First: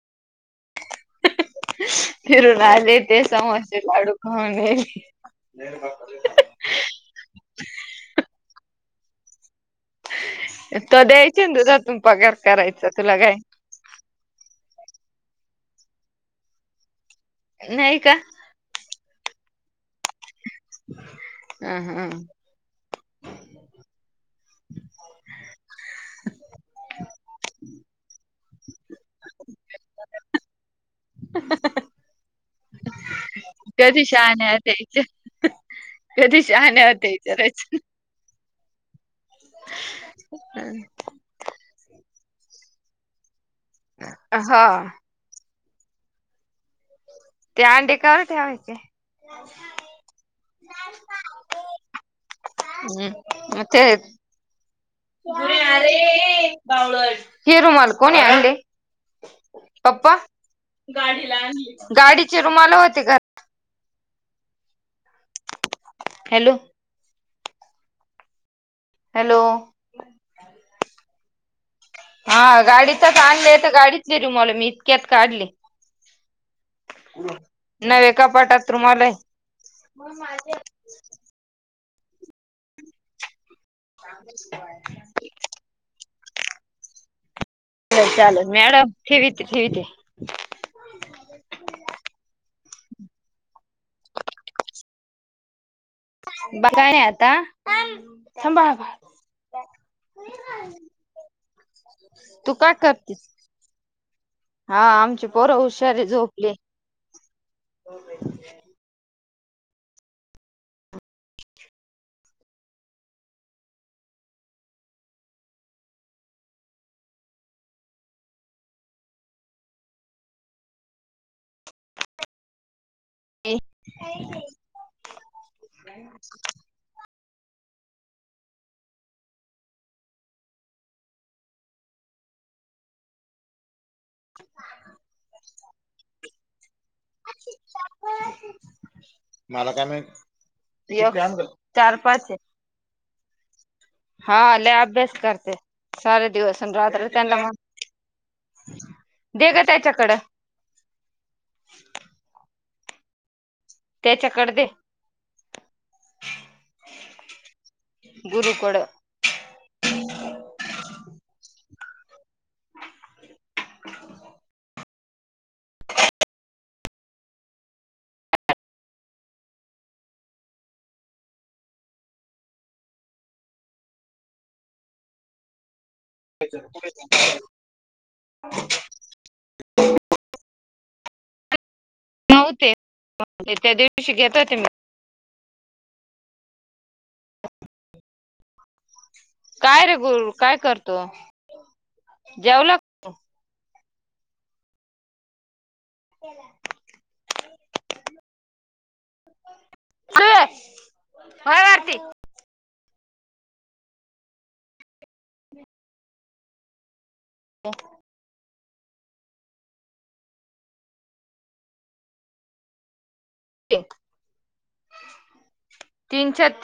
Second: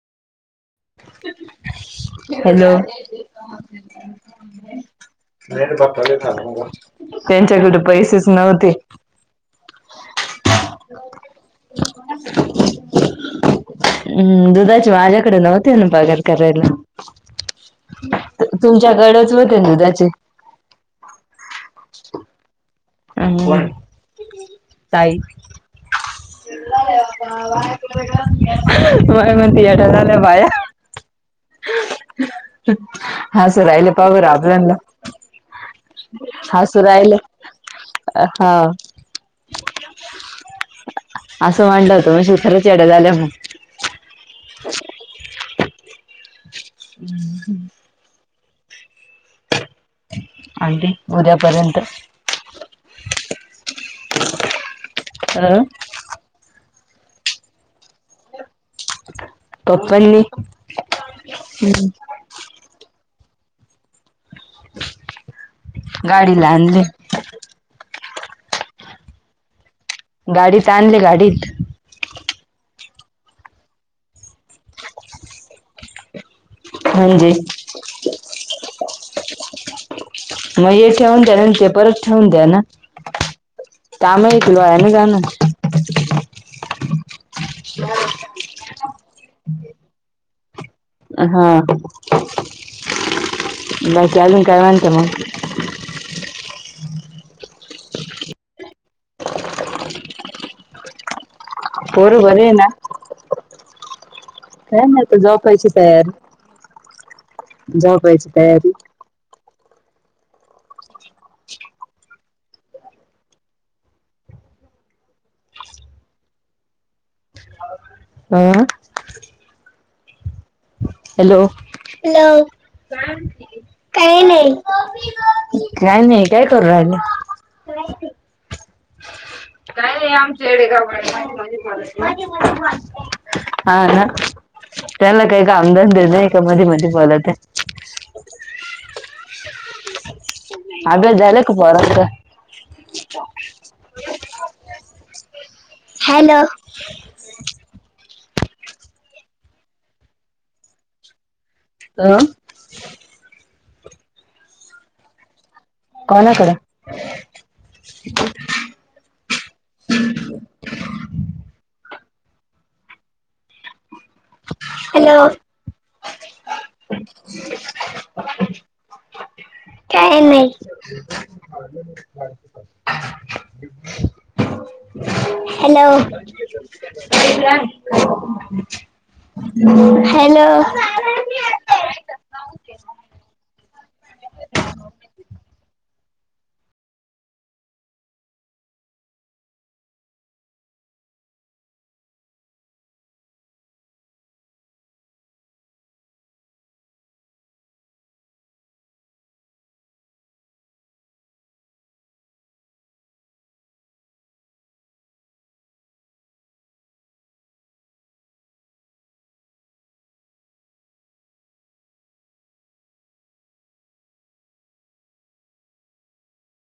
[inaudible] फिरून हॅलो आले ते समोसे लाडू खाऊणे त्यांच्याकडे पैसेच नव्हते त द्यायचे ना तुझ तू पगार करायचा तुला काय हम्म दुधाची माझ्याकडे नव्हते ना पगार करायला नाही का तुमच्याकडच होते दुधाचे हम हम हम ताई व मतीयाठला पाया [inaudible] हा स राहिले पाबर आपल्यांद कध शहाान होते राहिले विचारच हा. हम् असं म्हणलं होत मावशी खरंच येड्या झाल्या म्हण. हा. हम्म. त्या अंडे कर त्यावेचे आणखी उद्यापर्यंत हम् म तेे अ ही रुमाल कोणी आणलं. पप्पा पप्पांनी गाडीचे रुमाला होते. गाडीला हॅलो आणली. हॅलो. गाडीत आणले गाडीत. हा गाडीतच आणले तर गाडीच रु मला मी इतक्यात काढले. म्हणजे न्हवे कपाटात रुमाल आहे. मग हे ठेऊून त्या्या न ते परत ठेवून द्या ना काम इकलो आहे ना जाणं. ह. ल चाल मॅडम ठे ठे ते हा बाकी आजून काय म्हणता मग ब काय नाही आता ब बा. पोरं बरे आहे तू ना? का करतेस. काय हा नाही आता आमची पोर झोपायची हुशारी तयारी झोपले. झोपायची तयारी हम्. Hello hello. काही नाही काय नाही काय करू रा. ह. काय नाही आमचेडे हा ना. त्याला काही का आमदज द नाही का मधी मधी बलात. मला का झाला नाही का चार पाच आहे. ह [unintelligible] हा ल अभ्यास करते सारे दिवस राात्र. त्यांना मग दे ग त्याच्याकडं. तर. त्याच्याकड दे. कोण तड. तुरकड हॅलो. काही नाही. हॅलो. हॅलो. नव्हते त्या दिवशी घेत होते मी. काय रे गुरु काय करतो जेवला. [unintelligible] सु हय आरती. हो. तीनश.